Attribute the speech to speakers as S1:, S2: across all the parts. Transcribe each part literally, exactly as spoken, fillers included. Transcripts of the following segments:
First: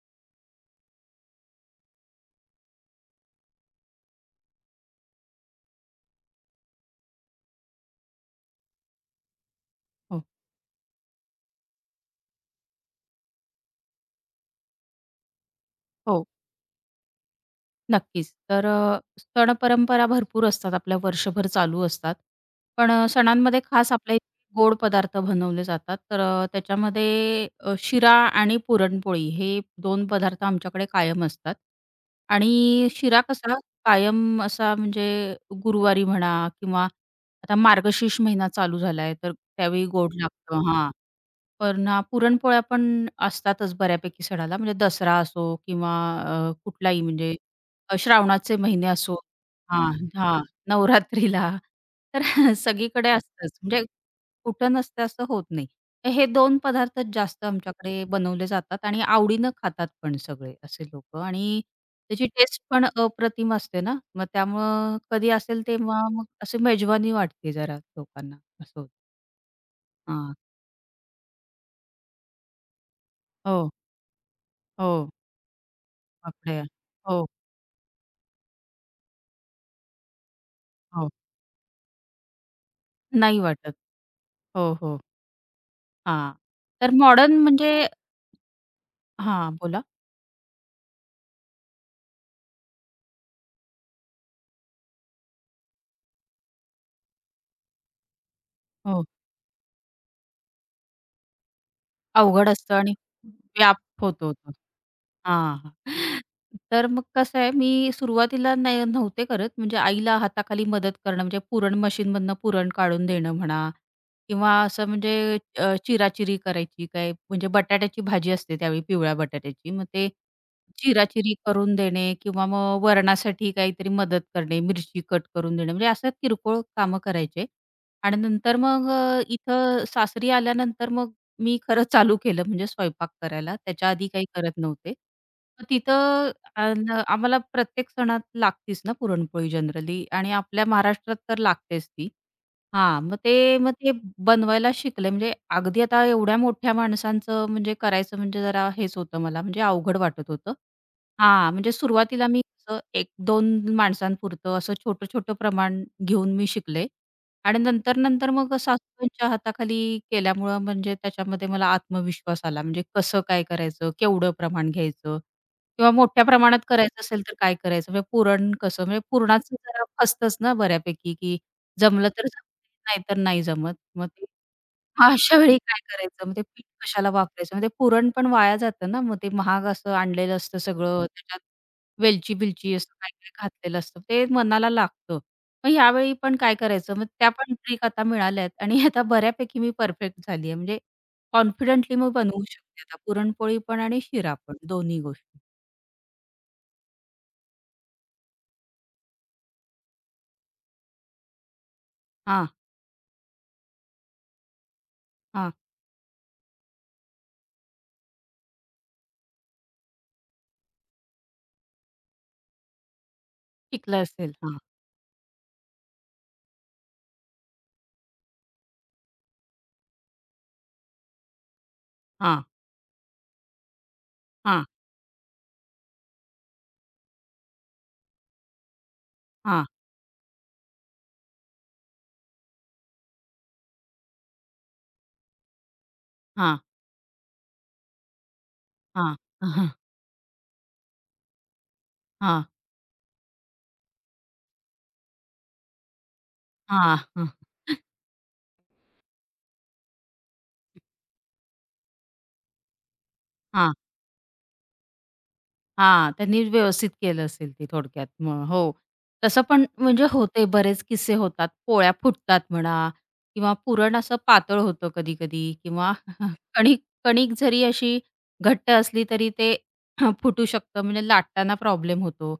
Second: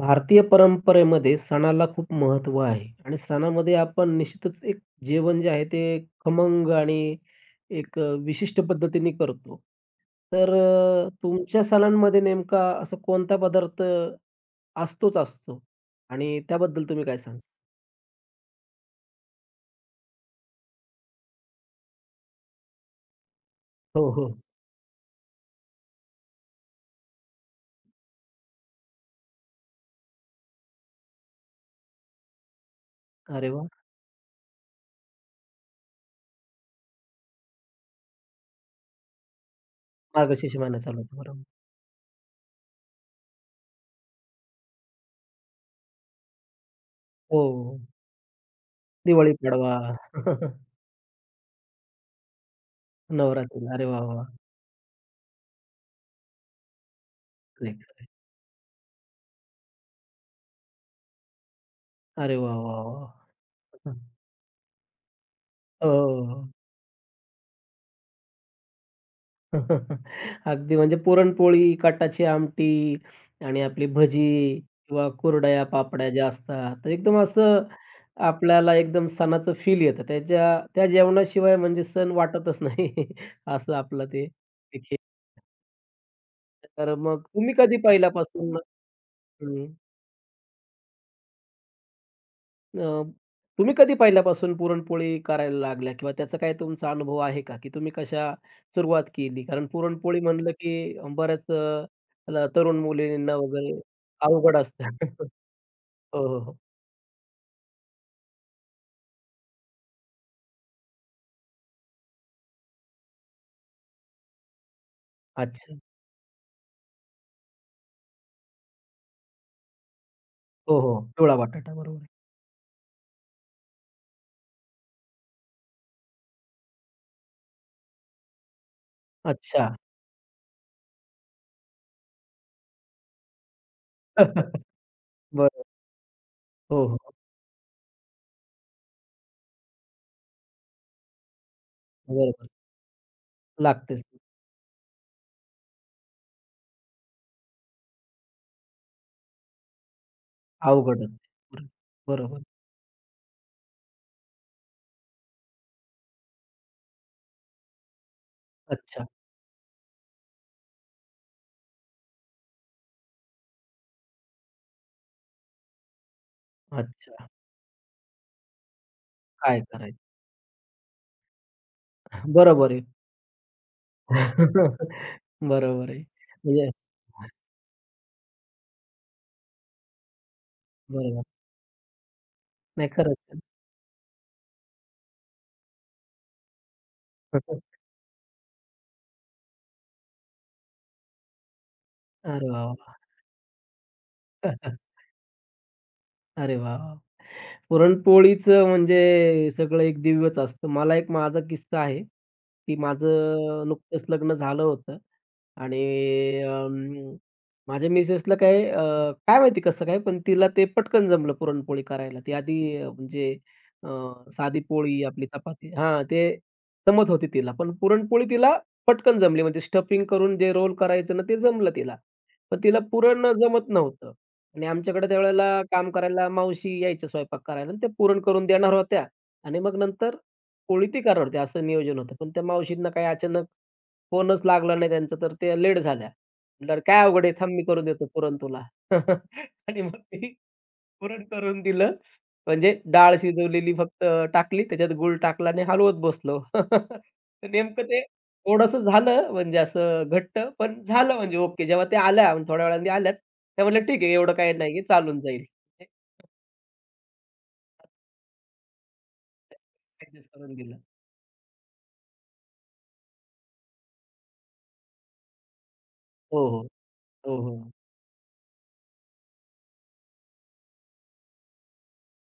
S1: भारतीय परंपरेमध्ये सणाला खूप महत्त्व आहे आणि सणामध्ये आपण निश्चितच एक जेवण जे आहे ते खमंग आणि एक अ, विशिष्ट पद्धतीने करतो.
S2: हो,
S1: तर अ, तुमच्या सणांमध्ये नेमका असा कोणता पदार्थ असतोच असतो
S2: हो,
S1: आणि त्याबद्दल तुम्ही काय सांगाल?
S2: नक्कीच. तर अ, सण-परंपरा भरपूर असतात आपल्या वर्षभर चालू असतात. पण अ, सणांमध्ये खास
S1: हो,
S2: आपल्या इथे
S1: हो.
S2: गोड पदार्थ बनवले जातात. तर अ, त्याच्यामध्ये अ, शिरा आणि पुरणपोळी हे दोन पदार्थ आमच्याकडे कायम असतात. आणि शिरा
S1: अरे
S2: कसा
S1: वाह!
S2: कायम असा म्हणजे गुरुवारी म्हणा किंवा आता मार्गशीर्ष महिना चालू झालाय, तर त्यावेळी गोड
S1: मार्गशीर्ष
S2: लागतं.
S1: महिना
S2: हां.
S1: चालू होतो. बरोबर.
S2: पण अ, पुरणपोळ्या पण असतातच बऱ्यापैकी सणाला म्हणजे दसरा असो किंवा अ, कुठलाही म्हणजे
S1: हो. हो, हो.
S2: अ, श्रावणाचे महिने असो.
S1: दिवाळी, पाडवा,
S2: हां, हां, नवरात्रीला तर सगळीकडे असतंच
S1: नवरात्री. अरे
S2: म्हणजे
S1: वाह, वाह!
S2: कुठं नसतं असं होत नाही. तर हे दोन पदार्थ जास्त
S1: खरंय,
S2: आमच्याकडे
S1: खरंय.
S2: बनवले जातात आणि आवडीनं खातात पण सगळे असे लोकं आणि त्याची
S1: अरे वाह,
S2: टेस्ट
S1: वाह,
S2: पण
S1: वाह!
S2: अप्रतिम असते ना,
S1: हो.
S2: मग त्यामुळं कधी असेल तेव्हा
S1: हो,
S2: मग
S1: हो.
S2: अशी मेजवानी वाटते जरा लोकांना असं होतं. हां.
S1: अगदी म्हणजे पुरणपोळी, कटाची आमटी आणि
S2: हो,
S1: आपली भजी किंवा
S2: हो.
S1: कुरडया, पापड्या ज्या
S2: बापरे!
S1: असतात, तर एकदम
S2: हो,
S1: असं आपल्याला एकदम सणाचं फील येतं. त्याच्या त्या
S2: हो.
S1: जेवणाशिवाय म्हणजे सण वाटतच नाही.
S2: नाही
S1: असं
S2: वाटत.
S1: आपलं ते
S2: हो,
S1: ते खेळ.
S2: हो. हां. तर
S1: तर मग
S2: मॉडर्न
S1: तुम्ही
S2: म्हणजे
S1: कधी पहिल्यापासून
S2: हां,
S1: हं.
S2: बोला.
S1: अ, तुम्ही कधी पहिल्यापासून पुरणपोळी करायला लागल्या किंवा त्याचा काही तुमचा अनुभव आहे का? की तुम्ही कशा सुरुवात
S2: हो.
S1: केली? कारण पुरणपोळी म्हणलं की अ, बऱ्याच अ, ल
S2: अवघड असतं
S1: तरुण
S2: आणि
S1: मुलींना
S2: व्याप
S1: वगैरे
S2: होतो तो.
S1: अवघड असतं.
S2: हां.
S1: हो, हो, हो.
S2: तर मग कसं आहे, मी सुरुवातीला नाही नव्हते करत. म्हणजे आईला हाताखाली मदत करणं, म्हणजे पुरण मशीनमधनं पुरण काढून देणं म्हणा किंवा असं म्हणजे अ,
S1: अच्छा.
S2: चिराचिरी करायची काय म्हणजे बटाट्याची भाजी असते त्यावेळी पिवळ्या बटाट्याची. मग ते
S1: हो, हो.
S2: चिराचिरी
S1: पिवळा बटाटा
S2: करून
S1: बरोबर आहे.
S2: देणे किंवा मग वरणासाठी काहीतरी मदत करणे, मिरची कट करून देणे. म्हणजे असं किरकोळ कामं करायचे आणि नंतर मग अ,
S1: अच्छा.
S2: इथं सासरी आल्यानंतर मग मी खरं चालू केलं म्हणजे स्वयंपाक करायला. त्याच्या आधी काही करत नव्हते.
S1: बरं.
S2: मग तिथं
S1: हो,
S2: अन्
S1: हो.
S2: आम्हाला प्रत्येक सणात लागतीच ना पुरणपोळी जनरली आणि आपल्या महाराष्ट्रात तर लागतेच ती.
S1: बरोबर.
S2: हां, मग ते मग ते
S1: लागतेच.
S2: बनवायला शिकले. म्हणजे अगदी आता एवढ्या मोठ्या माणसांचं म्हणजे करायचं म्हणजे जरा हेच होतं मला म्हणजे अवघड वाटत होतं.
S1: अवघड असते.
S2: हां, म्हणजे सुरुवातीला
S1: बरोबर.
S2: मी असं एक दोन माणसांपुरतं असं छोटं-छोटं प्रमाण घेऊन मी शिकले आणि नंतर-नंतर मग
S1: अच्छा,
S2: सासूबाईंच्या हाताखाली केल्यामुळं म्हणजे त्याच्यामध्ये मला आत्मविश्वास आला. म्हणजे कसं काय करायचं, केवढं प्रमाण घ्यायचं किंवा मोठ्या प्रमाणात करायचं असेल
S1: अच्छा.
S2: तर काय करायचं? म्हणजे पुरण कसं? म्हणजे पुरणाचं
S1: काय
S2: जरा
S1: करायचं?
S2: फसतंच ना बऱ्यापैकी की जमलं तर जमतंय,
S1: बरोबर आहे.
S2: नाहीतर नाही जमत. मग ते मग अशा वेळी काय
S1: बरोबर आहे.
S2: करायचं? मग ते पीठ
S1: म्हणजे
S2: कशाला वापरायचं? मग ते पुरण पण वाया जातं ना, मग ते महाग असं आणलेलं असतं सगळं,
S1: बरोबर.
S2: त्याच्यात वेलची-बिलची
S1: नाही
S2: असं
S1: खरंच
S2: काय-काय
S1: आहे.
S2: घातलेलं असतं. ते मनाला लागतं. मग यावेळी पण काय करायचं? मग त्या पण ट्रिक आता मिळाल्या आहेत आणि आता बऱ्यापैकी मी परफेक्ट झाली आहे. म्हणजे कॉन्फिडेंटली मी बनवू
S1: अरे वाह,
S2: शकते
S1: वाह!
S2: आता पुरणपोळी पण आणि शिरा पण दोन्ही गोष्टी.
S1: अरे वाह, वाह! पुरणपोळीचं म्हणजे सगळं एक दिव्यच असतं. मला एक माझा किस्सा आहे,
S2: हां,
S1: की माझं नुकतंच लग्न झालं होतं
S2: हां.
S1: आणि अं, माझ्या मिसेसला काय अ, काय माहिती कसं काय, पण तिला ते पटकन जमलं पुरणपोळी करायला. ती आधी अ, म्हणजे अ,
S2: शिकलं असेल. हां,
S1: साधी पोळी आपली चपाती हां, ते जमत होती तिला. पण पुरणपोळी तिला पटकन जमली म्हणजे स्टफिंग करून जे रोल करायचं ना, ते जमलं तिला.
S2: हां,
S1: पण तिला पुरण जमत नव्हतं.
S2: हां,
S1: आणि आमच्याकडे त्यावेळेला काम करायला मावशी यायच्या स्वयंपाक करायला आणि त्या पुरण करून देणार होत्या आणि
S2: हां,
S1: मग नंतर पोळी ती करणार होती असं नियोजन होतं. पण त्या मावशींना काही अचानक फोनच लागला नाही त्यांचा तर त्या लेट झाल्या.
S2: हां,
S1: म्हटल्यावर "काय अवघड आहे थांब मी करून देतो पुरण तुला."
S2: हां, हां,
S1: आणि मग ती पुरण करून दिलं
S2: हां.
S1: म्हणजे डाळ शिजवलेली फक्त टाकली, त्याच्यात गूळ टाकला आणि हलवत बसलो.
S2: हां, हां.
S1: तर नेमकं ते थोडंसं झालं म्हणजे असं घट्ट, पण झालं म्हणजे ओके. जेव्हा त्या आल्या आणि थोड्या वेळाने आल्यात, त्या
S2: हां.
S1: म्हणल्या, "ठीक आहे, एवढं काही नाहीये, चालून जाईल." म्हणजे
S2: हां, त्यांनी व्यवस्थित केलं असेल ते थोडक्यात मग हो. तसं पण म्हणजे होते
S1: करून दिलं.
S2: बरेच किस्से होतात. पोळ्या फुटतात म्हणा किंवा पुरण असं पातळ होतं कधी-कधी किंवा
S1: हो, हो.
S2: कणिक कणिक
S1: हो,
S2: जरी
S1: हो.
S2: अशी घट्ट असली तरी ते फुटू शकतं म्हणजे लाटताना प्रॉब्लेम होतो.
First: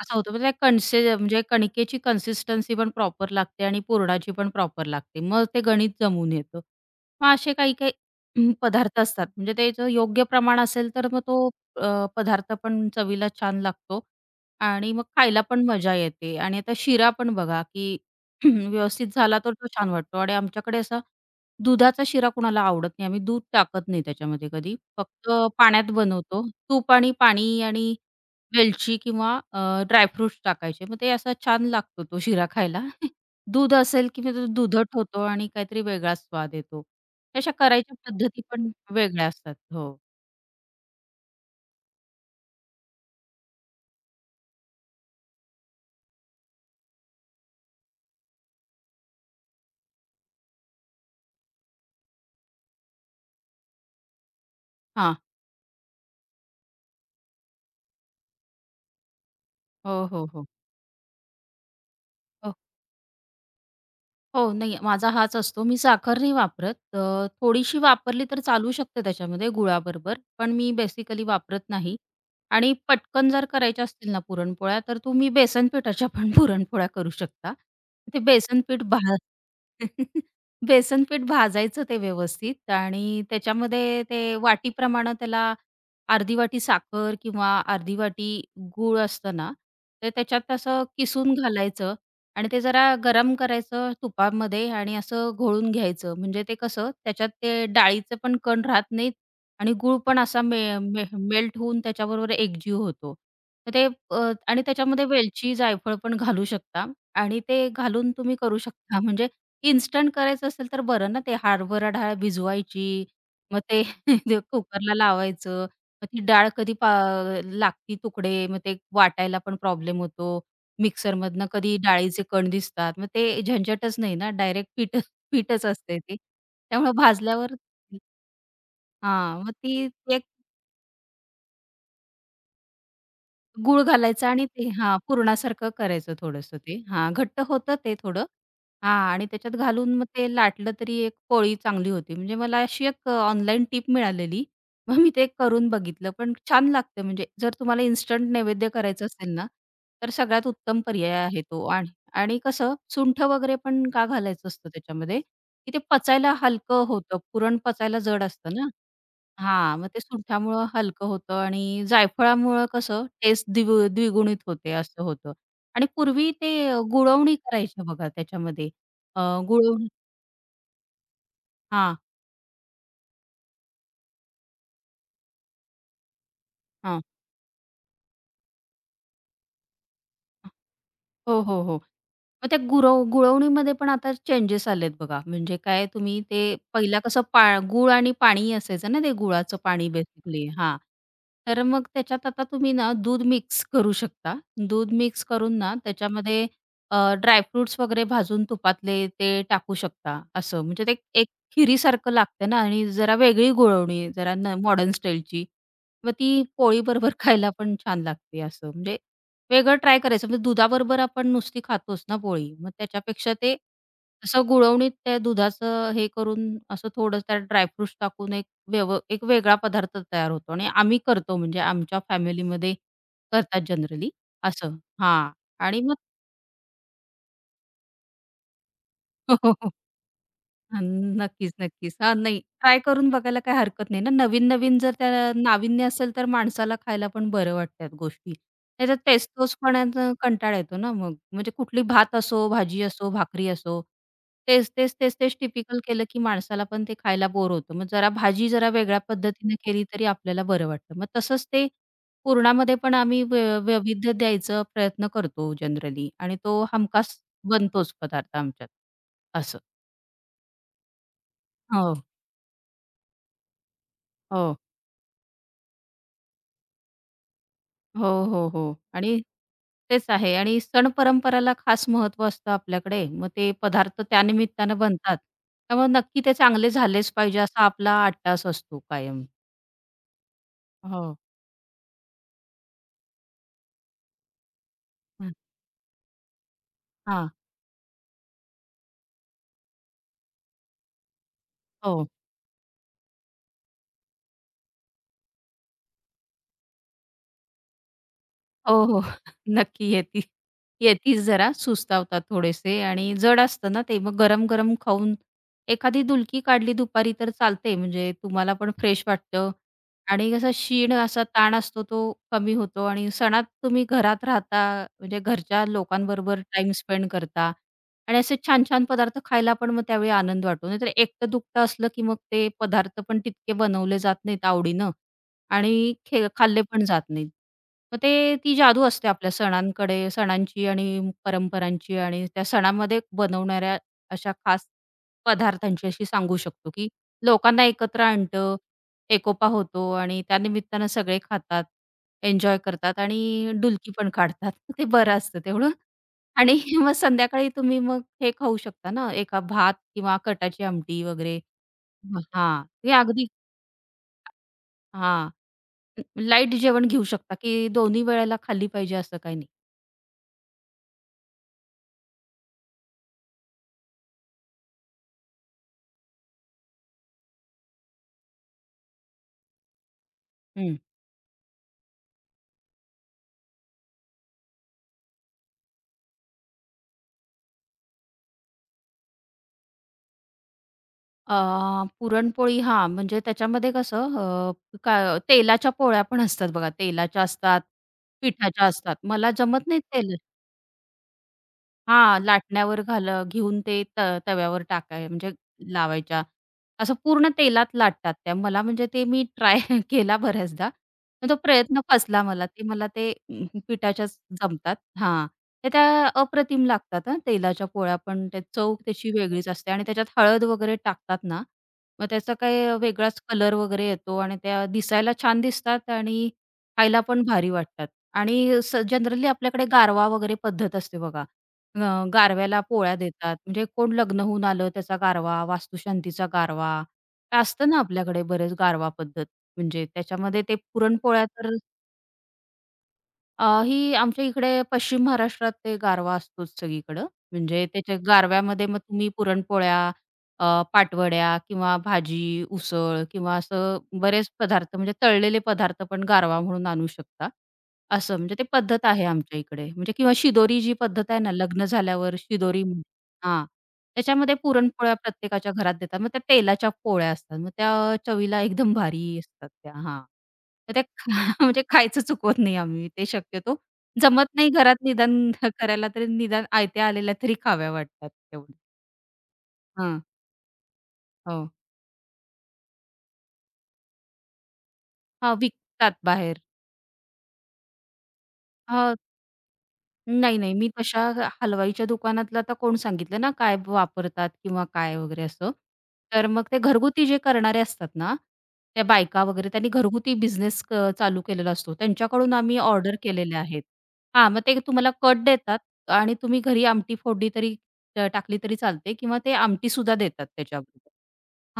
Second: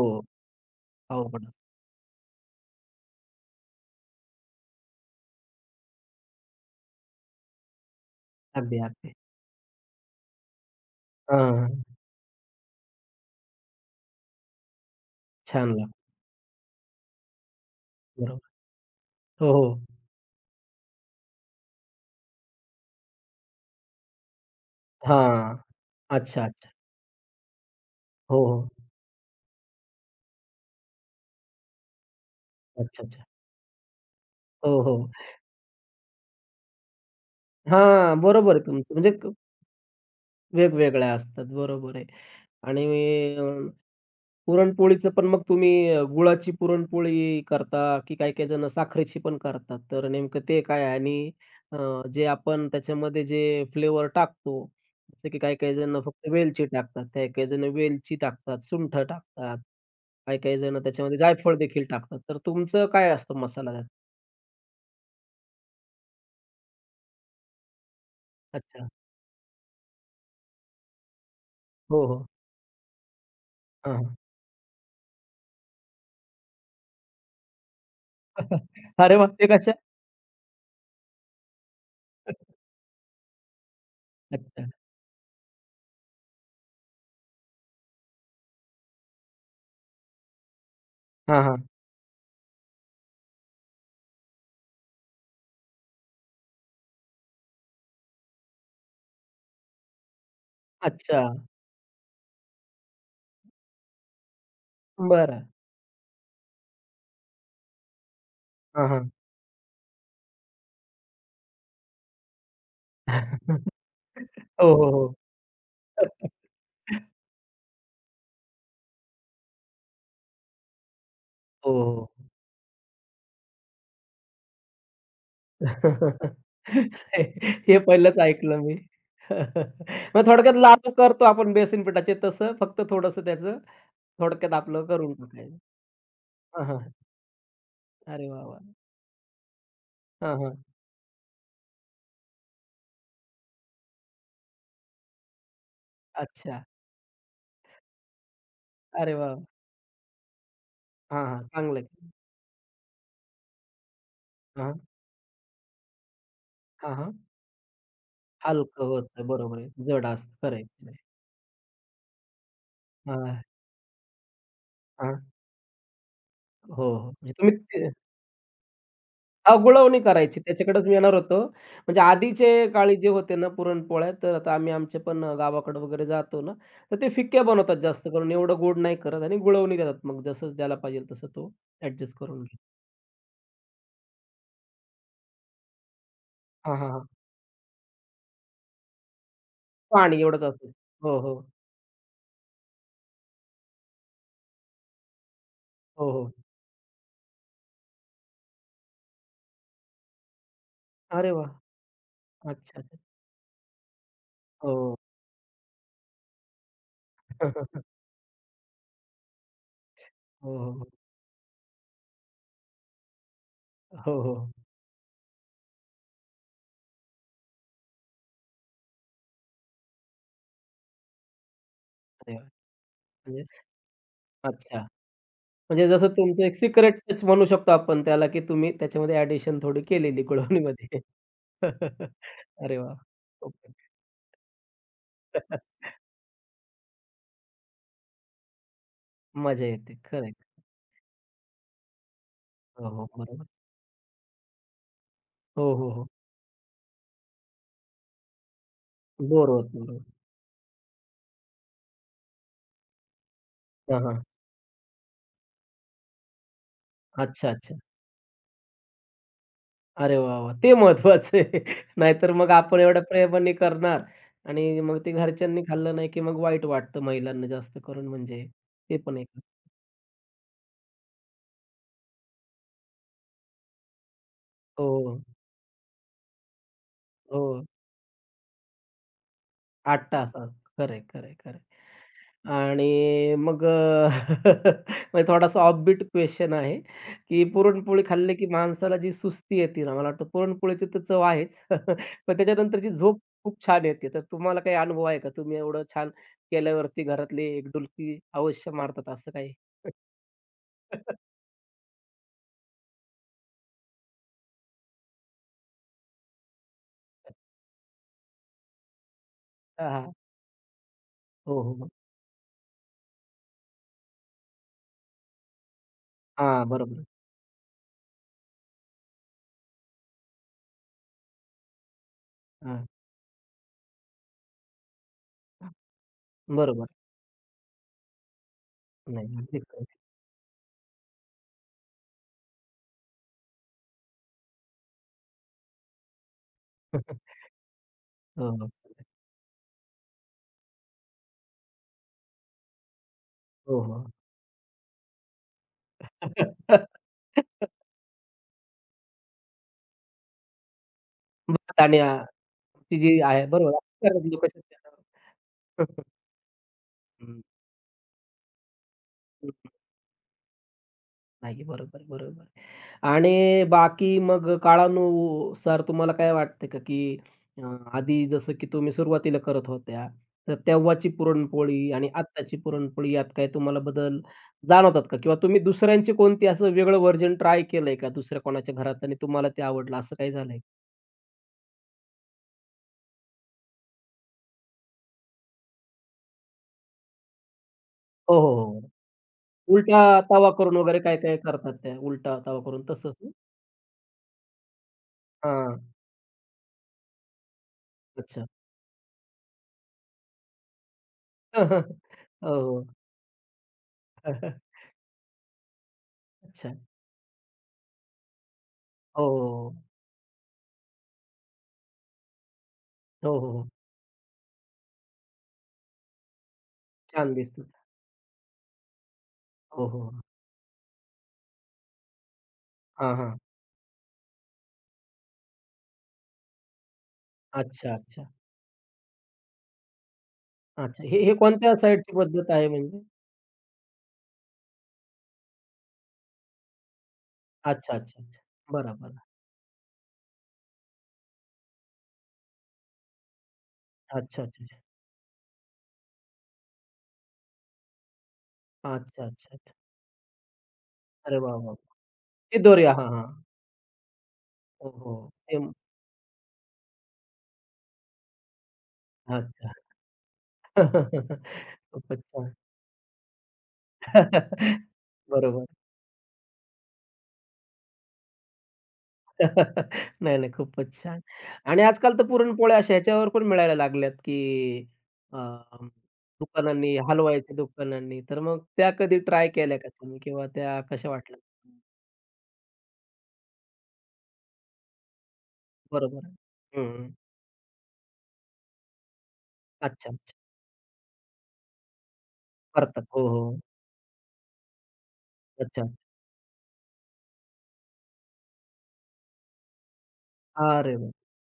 S2: असं होतं म्हणजे कणसे
S1: अवघड
S2: म्हणजे
S1: असतं.
S2: कणिकेची कन्सिस्टन्सी पण प्रॉपर लागते आणि पुरणाची पण प्रॉपर लागते. मग ते गणित जमून येतं. मग असे काही-काही
S1: अगदी,
S2: पदार्थ
S1: अगदी.
S2: असतात म्हणजे त्याचं योग्य प्रमाण असेल तर मग तो
S1: हां.
S2: अ, पदार्थ पण चवीला छान लागतो आणि मग खायला पण
S1: छान लागतं.
S2: मजा येते आणि आता शिरा पण बघा, की
S1: बरोबर.
S2: व्यवस्थित झाला
S1: हो,
S2: तर तो
S1: हो.
S2: छान वाटतो आणि आमच्याकडे असा दुधाचा शिरा कुणाला आवडत नाही. आम्ही दूध टाकत नाही त्याच्यामध्ये कधी. फक्त
S1: हां.
S2: पाण्यात
S1: अच्छा,
S2: बनवतो.
S1: अच्छा.
S2: तूप आणि पाणी आणि
S1: हो, हो.
S2: वेलची किंवा ड्रायफ्रुट्स टाकायचे. मग ते असा छान लागतो तो शिरा खायला.
S1: अच्छा, अच्छा.
S2: दूध असेल की मग तो
S1: हो,
S2: दुधट
S1: हो.
S2: होतो आणि काहीतरी वेगळाच स्वाद येतो. अशा करायच्या
S1: हां,
S2: पद्धती
S1: बरोबर आहे
S2: पण
S1: तुमचं. म्हणजे क
S2: वेगळ्या असतात. हो.
S1: वेगवेगळ्या असतात. बरोबर आहे. आणि पुरणपोळीचं पण मग तुम्ही अ, गुळाची पुरणपोळी करता, की काही-काही जण साखरेची पण करतात. तर नेमकं ते काय आहे? आणि अ, जे आपण त्याच्यामध्ये जे फ्लेवर टाकतो,
S2: हां.
S1: जसं की काही-काही जण फक्त वेलची टाकतात, काही-काही जण वेलची टाकतात, सुंठ टाकतात,
S2: हो, हो, हो.
S1: काही-काही जण त्याच्यामध्ये जायफळ देखील टाकतात. तर
S2: हो,
S1: तुमचं काय असतं मसाला त्यात?
S2: हो. नाही, माझा हाच असतो. मी साखर नाही वापरत. अ, थोडीशी वापरली तर चालू
S1: अच्छा.
S2: शकते त्याच्यामध्ये गुळाबरोबर, पण मी बेसिकली वापरत नाही.
S1: हो, हो.
S2: आणि पटकन जर करायच्या
S1: हां,
S2: असतील
S1: हां.
S2: ना पुरणपोळ्या, तर तुम्ही बेसन पिठाच्या पण पुरणपोळ्या करू शकता. ते बेसन पीठ भा
S1: अरे वाह! ते कशा?
S2: बेसन पीठ भाजायचं ते व्यवस्थित आणि त्याच्यामध्ये ते
S1: अच्छा.
S2: वाटीप्रमाणे त्याला अर्धी वाटी साखर किंवा अर्धी वाटी गूळ असतं ना, ते त्याच्यात असं किसून
S1: हां, हां.
S2: घालायचं आणि ते जरा गरम करायचं तुपामध्ये आणि असं घोळून घ्यायचं. म्हणजे ते कसं त्याच्यात ते डाळीचे पण कण राहत नाहीत आणि गूळ पण असा मे मे
S1: अच्छा.
S2: मेल्ट होऊन त्याच्याबरोबर एकजीव होतो. तर ते अ, आणि त्याच्यामध्ये
S1: बरं.
S2: वेलची, जायफळ पण घालू शकता आणि ते घालून तुम्ही करू
S1: हां,
S2: शकता.
S1: हां.
S2: म्हणजे इन्स्टंट करायचं असेल तर बरं ना, ते हरभरा डाळ भिजवायची, मग ते ते
S1: हो, हो,
S2: कुकरला
S1: हो.
S2: लावायचं. मग ती डाळ कधी पा लागती तुकडे, मग ते वाटायला पण प्रॉब्लेम होतो. मिक्सरमधनं
S1: हो,
S2: कधी
S1: हो.
S2: डाळीचे कण दिसतात. मग ते झंझटच नाही ना, डायरेक्ट पीठ पीठच असते ते. त्यामुळे भाजल्यावर
S1: हे पहिलंच ऐकलं मी.
S2: हां, मग ती ती एक
S1: मग थोडक्यात लाडू करतो आपण बेसन पिठाचे तसं फक्त थोडंसं त्याचं
S2: गूळ घालायचा आणि
S1: थोडक्यात
S2: ते
S1: आपलं
S2: हां,
S1: करून टाकायचं.
S2: पुरणासारखं करायचं थोडंसं
S1: हां,
S2: ते.
S1: हां.
S2: हां, घट्ट होतं ते थोडं.
S1: अरे वाह, वाह!
S2: हां आणि त्याच्यात घालून मग ते
S1: हां, हां.
S2: लाटलं तरी एक पोळी चांगली होती. म्हणजे मला अशी एक अ, ऑनलाईन टिप मिळालेली. मग मी ते करून बघितलं. पण
S1: अच्छा.
S2: छान लागतं म्हणजे जर तुम्हाला इन्स्टंट नैवेद्य करायचं
S1: अरे वाह!
S2: असेल ना, तर सगळ्यात उत्तम पर्याय
S1: हां, हां.
S2: आहे तो.
S1: चांगलं
S2: आणि
S1: आहे.
S2: आणि कसं सुंठ वगैरे पण का घालायचं असतं
S1: हां,
S2: त्याच्यामध्ये, की ते पचायला हलकं
S1: हां, हां.
S2: होतं. पुरण पचायला जड असतं ना.
S1: हलकं होतं. बरोबर आहे.
S2: हां, मग ते
S1: जड असतं. खरं
S2: सुंठामुळं
S1: आहे.
S2: हलकं होतं आणि जायफळामुळं कसं
S1: हां,
S2: टेस्ट दिव द्विगुणित होते असं
S1: हां.
S2: होतं. आणि पूर्वी ते अ,
S1: हो, हो. म्हणजे
S2: गुळवणी करायचे
S1: तुम्ही
S2: बघा त्याच्यामध्ये. अ, गुळवणी
S1: अगोळवणी करायची, त्याच्याकडेच मी येणार होतो.
S2: हां,
S1: म्हणजे आधीचे काळी जे होते ना पुरणपोळ्या, तर आता आम्ही आमच्या पण अ, गावाकडे वगैरे जातो ना, तर
S2: हां.
S1: ते फिक्या बनवतात जास्त करून. एवढं गोड नाही करत आणि गुळवणी देतात. मग जसं ज्याला पाहिजेल तसं
S2: हो,
S1: तो
S2: हो, हो.
S1: ॲडजस्ट करून
S2: मग
S1: घेतो.
S2: त्या गुरव गुळवणीमध्ये पण आता चेंजेस आलेत बघा. म्हणजे काय तुम्ही ते
S1: हां, हां,
S2: पहिला
S1: हां.
S2: कसं पा गूळ आणि पाणी असायचं ना ते गुळाचं पाणी
S1: पाणी एवढंच
S2: बेसिकली
S1: असतं.
S2: हां.
S1: हो, हो.
S2: तर मग त्याच्यात आता तुम्ही ना दूध मिक्स करू शकता. दूध मिक्स करून ना
S1: हो, हो.
S2: त्याच्यामध्ये अ, ड्रायफ्रुट्स वगैरे भाजून तुपातले ते टाकू शकता असं. म्हणजे ते एक
S1: अरे वाह!
S2: खिरीसारखं लागतं ना
S1: अच्छा,
S2: आणि
S1: अच्छा.
S2: जरा वेगळी गुळवणी जरा न मॉडर्न
S1: हो.
S2: स्टाईलची. मग ती पोळीबरोबर खायला पण छान लागते असं. म्हणजे वेगळं ट्राय करायचं. म्हणजे
S1: हो, हो, हो.
S2: दुधाबरोबर आपण नुसती खातोच ना पोळी. मग त्याच्यापेक्षा ते
S1: हो,
S2: असं
S1: हो.
S2: गुळवणीत त्या दुधाचं हे करून असं थोडं त्यात ड्रायफ्रुट्स टाकून एक व्यव एक वेगळा पदार्थ तयार होतो आणि आम्ही करतो म्हणजे आमच्या
S1: अरे वाह!
S2: फॅमिलीमध्ये
S1: म्हणजे
S2: करतात जनरली असं.
S1: अच्छा.
S2: हां. आणि
S1: म्हणजे
S2: मग
S1: जसं तुमचं एक सिक्रेट टच म्हणू शकतो आपण त्याला, की तुम्ही त्याच्यामध्ये ॲडिशन थोडी केलेली
S2: अ,
S1: गुळवणीमध्ये.
S2: नक्कीच, नक्कीच. हां, नाही
S1: अरे
S2: ट्राय
S1: वाह!
S2: करून बघायला
S1: खूप
S2: काही हरकत नाही ना. नवीन-नवीन जर त्या नाविन्य असेल तर माणसाला खायला पण बरं वाटतात गोष्टी. नाहीतर तेच
S1: मजा येते.
S2: तोचपणानं
S1: खरं आहे.
S2: कंटाळा येतो ना मग. म्हणजे कुठली भात असो, भाजी
S1: हो, हो.
S2: असो,
S1: बरोबर.
S2: भाकरी असो. तेच, तेच, तेच, तेच
S1: हो,
S2: टिपिकल
S1: हो,
S2: केलं
S1: हो.
S2: की माणसाला पण ते खायला बोर होतं. मग जरा भाजी जरा वेगळ्या
S1: बोर
S2: पद्धतीने
S1: होत
S2: केली
S1: नाही.
S2: तरी आपल्याला बरं वाटतं. मग तसंच ते पुरणामध्ये पण आम्ही वै
S1: हां,
S2: वैविध्य
S1: हां.
S2: द्यायचा प्रयत्न करतो जनरली आणि तो हमखास
S1: अच्छा, अच्छा.
S2: बनतोच पदार्थ आमच्यात. असं.
S1: अरे वाह, वाह! ते महत्वाचं आहे.
S2: हो.
S1: नाहीतर मग आपण एवढ्या प्रेमाने करणार
S2: हो.
S1: आणि मग ते घरच्यांनी खाल्लं नाही, की मग वाईट वाटतं महिलांना जास्त करून
S2: हो,
S1: म्हणजे.
S2: हो, हो.
S1: ते पण
S2: आणि
S1: एक
S2: तेच आहे आणि सण-परंपराला खास महत्त्व असतं आपल्याकडे. मग ते पदार्थ त्यानिमित्तानं बनतात.
S1: हो,
S2: त्यामुळे नक्की ते चांगले झालेच पाहिजे
S1: हो.
S2: असा आपला अट्टास असतो कायम.
S1: आठ तास. खरं
S2: हो.
S1: आहे, खरं आणि मग अ, म्हणजे
S2: हं.
S1: थोडासा ऑफबीट क्वेशन आहे, की पुरणपोळी खाल्ली की माणसाला जी सुस्ती येते ना, मला वाटतं पुरणपोळीची तर चव आहेच.
S2: हो.
S1: पण त्याच्यानंतरची झोप खूप छान येते. तर तुम्हाला काही अनुभव आहे का? तुम्ही एवढं छान केल्यावरती घरातले एक डुलकी अवश्य
S2: हो, हो.
S1: मारतात असं काही?
S2: नक्की येती येतीच जरा सुस्तावतात थोडेसे आणि जड असतं ना ते. मग गरम-गरम खाऊन एखादी डुलकी काढली दुपारी तर चालते म्हणजे तुम्हाला पण फ्रेश वाटतं
S1: हां, हां.
S2: आणि कसा क्षीण असा ताण
S1: हो, हो,
S2: असतो
S1: हो.
S2: तो कमी होतो आणि सणात तुम्ही घरात राहता म्हणजे घरच्या लोकांबरोबर
S1: हां,
S2: टाईम
S1: बरोबर.
S2: स्पेंड करता आणि असे छान-छान पदार्थ खायला पण मग त्यावेळी आनंद वाटतो. नाहीतर एकटं-दुकटं असलं की मग ते
S1: हां,
S2: पदार्थ पण तितके बनवले जात नाहीत आवडीनं. आणि खे खाल्ले पण
S1: बरोबर.
S2: जात नाहीत. मग ते ती जादू असते
S1: नाही,
S2: आपल्या
S1: अगदी खरं आहे.
S2: सणांकडे, सणांची आणि परंपरांची आणि त्या सणामध्ये बनवणाऱ्या अशा खास पदार्थांची अशी सांगू शकतो, की लोकांना एकत्र
S1: हो,
S2: आणतं,
S1: हो.
S2: एकोपा होतो आणि त्यानिमित्तानं सगळे खातात, एन्जॉय करतात आणि
S1: हो,
S2: डुलकी
S1: हो.
S2: पण काढतात. ते बरं असतं तेवढं आणि मग संध्याकाळी तुम्ही मग हे खाऊ शकता ना, एका भात किंवा कटाची आमटी वगैरे.
S1: भात आणि अ,
S2: हां, ते
S1: ती जी
S2: अगदी
S1: आहे बरोबर. लोक
S2: हां. लाईट जेवण घेऊ शकता,
S1: हम्म.
S2: की दोन्ही वेळेला खाल्ली पाहिजे असं काही नाही.
S1: नाही. बरोबर, बरोबर. आणि बाकी मग काळानुसार तुम्हाला काय वाटतं का, की अ, आधी जसं की तुम्ही सुरुवातीला करत होत्या, तर
S2: हं.
S1: तेव्हाची पुरणपोळी आणि आत्ताची पुरणपोळी यात काही तुम्हाला बदल जाणवतात का? किंवा तुम्ही दुसऱ्यांचे कोणते असं वेगळं व्हर्जन ट्राय केलंय का? दुसऱ्या कोणाच्या घरात आणि तुम्हाला ते आवडलं असं काही झालंय?
S2: अ, पुरणपोळी हां, म्हणजे त्याच्यामध्ये कसं अ, का तेलाच्या पोळ्या पण असतात बघा. तेलाच्या असतात,
S1: हो, हो,
S2: पिठाच्या
S1: हो.
S2: असतात. मला जमत नाही
S1: उलटा
S2: तेल
S1: तवा करून वगैरे काय काय करतात त्या
S2: हां,
S1: उलटा तवा
S2: लाटण्यावर
S1: करून
S2: घाल
S1: तसंच ना?
S2: घेऊन ते त तव्यावर टाकाय म्हणजे
S1: हां.
S2: लावायच्या. असं पूर्ण तेलात लाटतात त्या.
S1: अच्छा.
S2: मला म्हणजे ते मी ट्राय केला बऱ्याचदा. पण तो प्रयत्न
S1: हो,
S2: फसला मला. ते
S1: हो.
S2: मला ते अं, पिठाच्याच जमतात. हां. तर त्या अप्रतिम
S1: अच्छा.
S2: लागतात हां, तेलाच्या पोळ्या पण ते चव त्याची
S1: हो, हो,
S2: वेगळीच असते
S1: हो.
S2: आणि त्याच्यात हळद वगैरे टाकतात ना, मग त्याचा काही वेगळाच
S1: हो, हो,
S2: कलर
S1: हो.
S2: वगैरे येतो आणि त्या दिसायला छान दिसतात आणि खायला पण
S1: छान
S2: भारी
S1: दिसतात.
S2: वाटतात. आणि स जनरली आपल्याकडे
S1: हो. हो, हो,
S2: गारवा
S1: हो.
S2: वगैरे पद्धत असते बघा. अ, गारव्याला पोळ्या
S1: हां,
S2: देतात.
S1: हां.
S2: म्हणजे कोण लग्न होऊन आलं त्याचा गारवा, वास्तुशांतीचा गारवा. असतं ना
S1: अच्छा,
S2: आपल्याकडे
S1: अच्छा.
S2: बरेच गारवा पद्धत. म्हणजे त्याच्यामध्ये ते
S1: अच्छा. हे
S2: पुरणपोळ्या
S1: हे
S2: तर
S1: कोणत्या साइडची पद्धत आहे म्हणजे?
S2: अ, ही आमच्या इकडे पश्चिम महाराष्ट्रात ते गारवा असतोच सगळीकडं. म्हणजे
S1: अच्छा,
S2: त्याच्या
S1: अच्छा. अच्छा.
S2: गारव्यामध्ये मग तुम्ही
S1: बरोबर.
S2: पुरणपोळ्या, अ, पाटवड्या किंवा भाजी, उसळ किंवा असं बरेच
S1: अच्छा, अच्छा,
S2: पदार्थ
S1: अच्छा.
S2: म्हणजे तळलेले पदार्थ पण गारवा म्हणून आणू शकता. असं म्हणजे ते पद्धत आहे
S1: अच्छा,
S2: आमच्या
S1: अच्छा,
S2: इकडे.
S1: अच्छा.
S2: म्हणजे किंवा शिदोरी जी पद्धत आहे ना
S1: अरे वाह,
S2: लग्न
S1: वाह!
S2: झाल्यावर
S1: ते
S2: शिदोरी
S1: दोऱ्या. हां, हां.
S2: हां. त्याच्यामध्ये
S1: हो,
S2: पुरणपोळ्या
S1: हो.
S2: प्रत्येकाच्या
S1: ते
S2: घरात देतात. मग त्या तेलाच्या पोळ्या असतात. मग त्या चवीला एकदम भारी असतात
S1: अच्छा.
S2: त्या. हां. तर त्या खा- म्हणजे खायचं
S1: खूपच
S2: चुकवत
S1: छान.
S2: नाही आम्ही ते शक्यतो. जमत नाही घरात निदान
S1: बरोबर.
S2: करायला तरी निदान आयत्या आलेल्या तरी खाव्या वाटतात तेवढ्या. हां.
S1: नाही, नाही. खूपच छान.
S2: हो.
S1: आणि आजकाल तर पुरणपोळ्या अशा ह्याच्यावर पण मिळायला लागल्यात, की
S2: हां,
S1: अ,
S2: विकतात बाहेर.
S1: दुकानांनी, हलवायच्या दुकानांनी. तर मग त्या
S2: हो,
S1: कधी ट्राय केल्या का तुम्ही
S2: नाही,
S1: किंवा
S2: नाही. मी
S1: त्या कशा
S2: तशा
S1: वाटल्या?
S2: हलवाईच्या दुकानातलं आता कोण सांगितलं ना काय वापरतात किंवा काय वगैरे असं.
S1: बरोबर
S2: तर
S1: आहे.
S2: मग ते घरगुती
S1: हं.
S2: जे करणारे असतात ना, त्या बायका वगैरे त्यांनी
S1: अच्छा,
S2: घरगुती
S1: अच्छा.
S2: बिझनेस चालू केलेला असतो. त्यांच्याकडून आम्ही ऑर्डर
S1: करतात. हो,
S2: केलेल्या
S1: हो.
S2: आहेत. हां, मग ते तुम्हाला कट देतात
S1: अच्छा.
S2: आणि तुम्ही घरी आमटी फोडणी तरी अ, टाकली तरी चालते किंवा ते आमटीसुद्धा देतात त्याच्याबरोबर.
S1: अरे वाह!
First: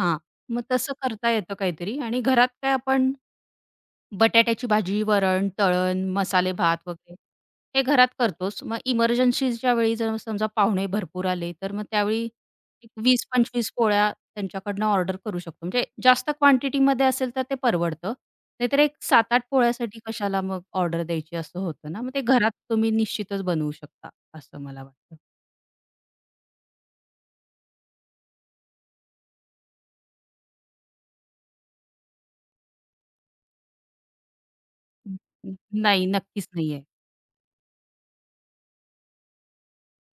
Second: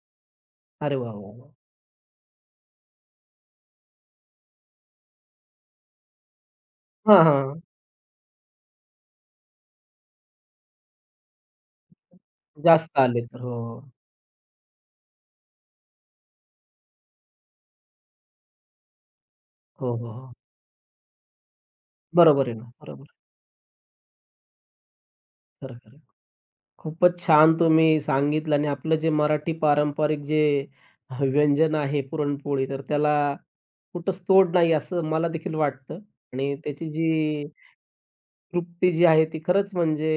S2: हां, मग तसं
S1: अरे वाह,
S2: करता
S1: वाह, वाह!
S2: येतं काहीतरी आणि घरात काय आपण बटाट्याची भाजी, वरण, तळण, मसाले भात वगैरे
S1: हां, हां.
S2: हे घरात करतोच. मग इमर्जन्सीच्या वेळी जर समजा पाहुणे भरपूर आले, तर मग त्यावेळी
S1: जास्त
S2: एक
S1: आले तर. हो,
S2: वीस पंचवीस
S1: हो.
S2: पोळ्या त्यांच्याकडनं ऑर्डर करू शकतो. म्हणजे जास्त क्वांटिटीमध्ये असेल तर ते परवडतं. नाहीतर एक सात आठ
S1: हो,
S2: पोळ्यासाठी
S1: हो, हो.
S2: कशाला मग ऑर्डर द्यायची असं होतं ना. मग ते
S1: बरोबर
S2: घरात
S1: आहे ना.
S2: तुम्ही
S1: बरोबर आहे.
S2: निश्चितच बनवू शकता असं मला वाटतं.
S1: खरं, खरं. खूपच छान तुम्ही सांगितलं आणि आपलं जे मराठी पारंपरिक जे व्यंजन आहे पुरणपोळी, तर त्याला कुठंच तोड नाही असं
S2: हं,
S1: मला देखील वाटतं
S2: नाही, नक्कीच
S1: आणि
S2: नाहीये.
S1: त्याची जी तृप्ती जी आहे ती खरंच म्हणजे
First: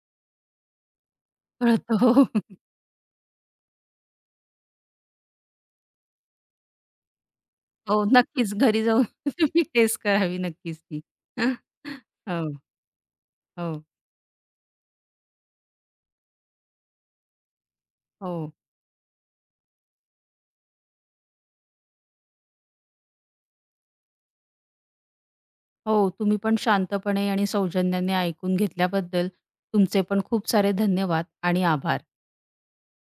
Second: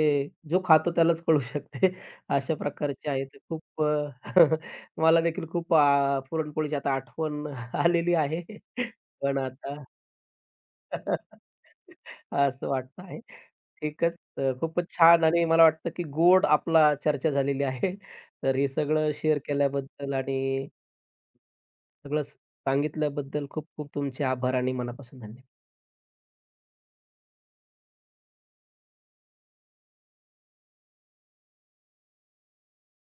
S1: जो खातो त्यालाच कळू शकते.
S2: कळतं. हो,
S1: अशा प्रकारची आहे ती खूप अ, मला देखील खूप आ, पुरणपोळीची आता आठवण
S2: हो.
S1: आलेली आहे.
S2: नक्कीच घरी जाऊन
S1: पण
S2: तुम्ही
S1: आता
S2: टेस्ट करावी नक्कीच ती. हो,
S1: असं वाटत आहे.
S2: हो.
S1: ठीकच. अ, खूपच छान आणि मला वाटतं की गोड आपला चर्चा झालेली आहे.
S2: हो,
S1: तर हे सगळं शेअर केल्याबद्दल आणि सगळं सांगितल्याबद्दल खूप खूप तुमचे आभार आणि मनापासून धन्यवाद.
S2: हो. तुम्ही पण शांतपणे आणि सौजन्याने ऐकून घेतल्याबद्दल तुमचे पण खूप सारे धन्यवाद आणि आभार.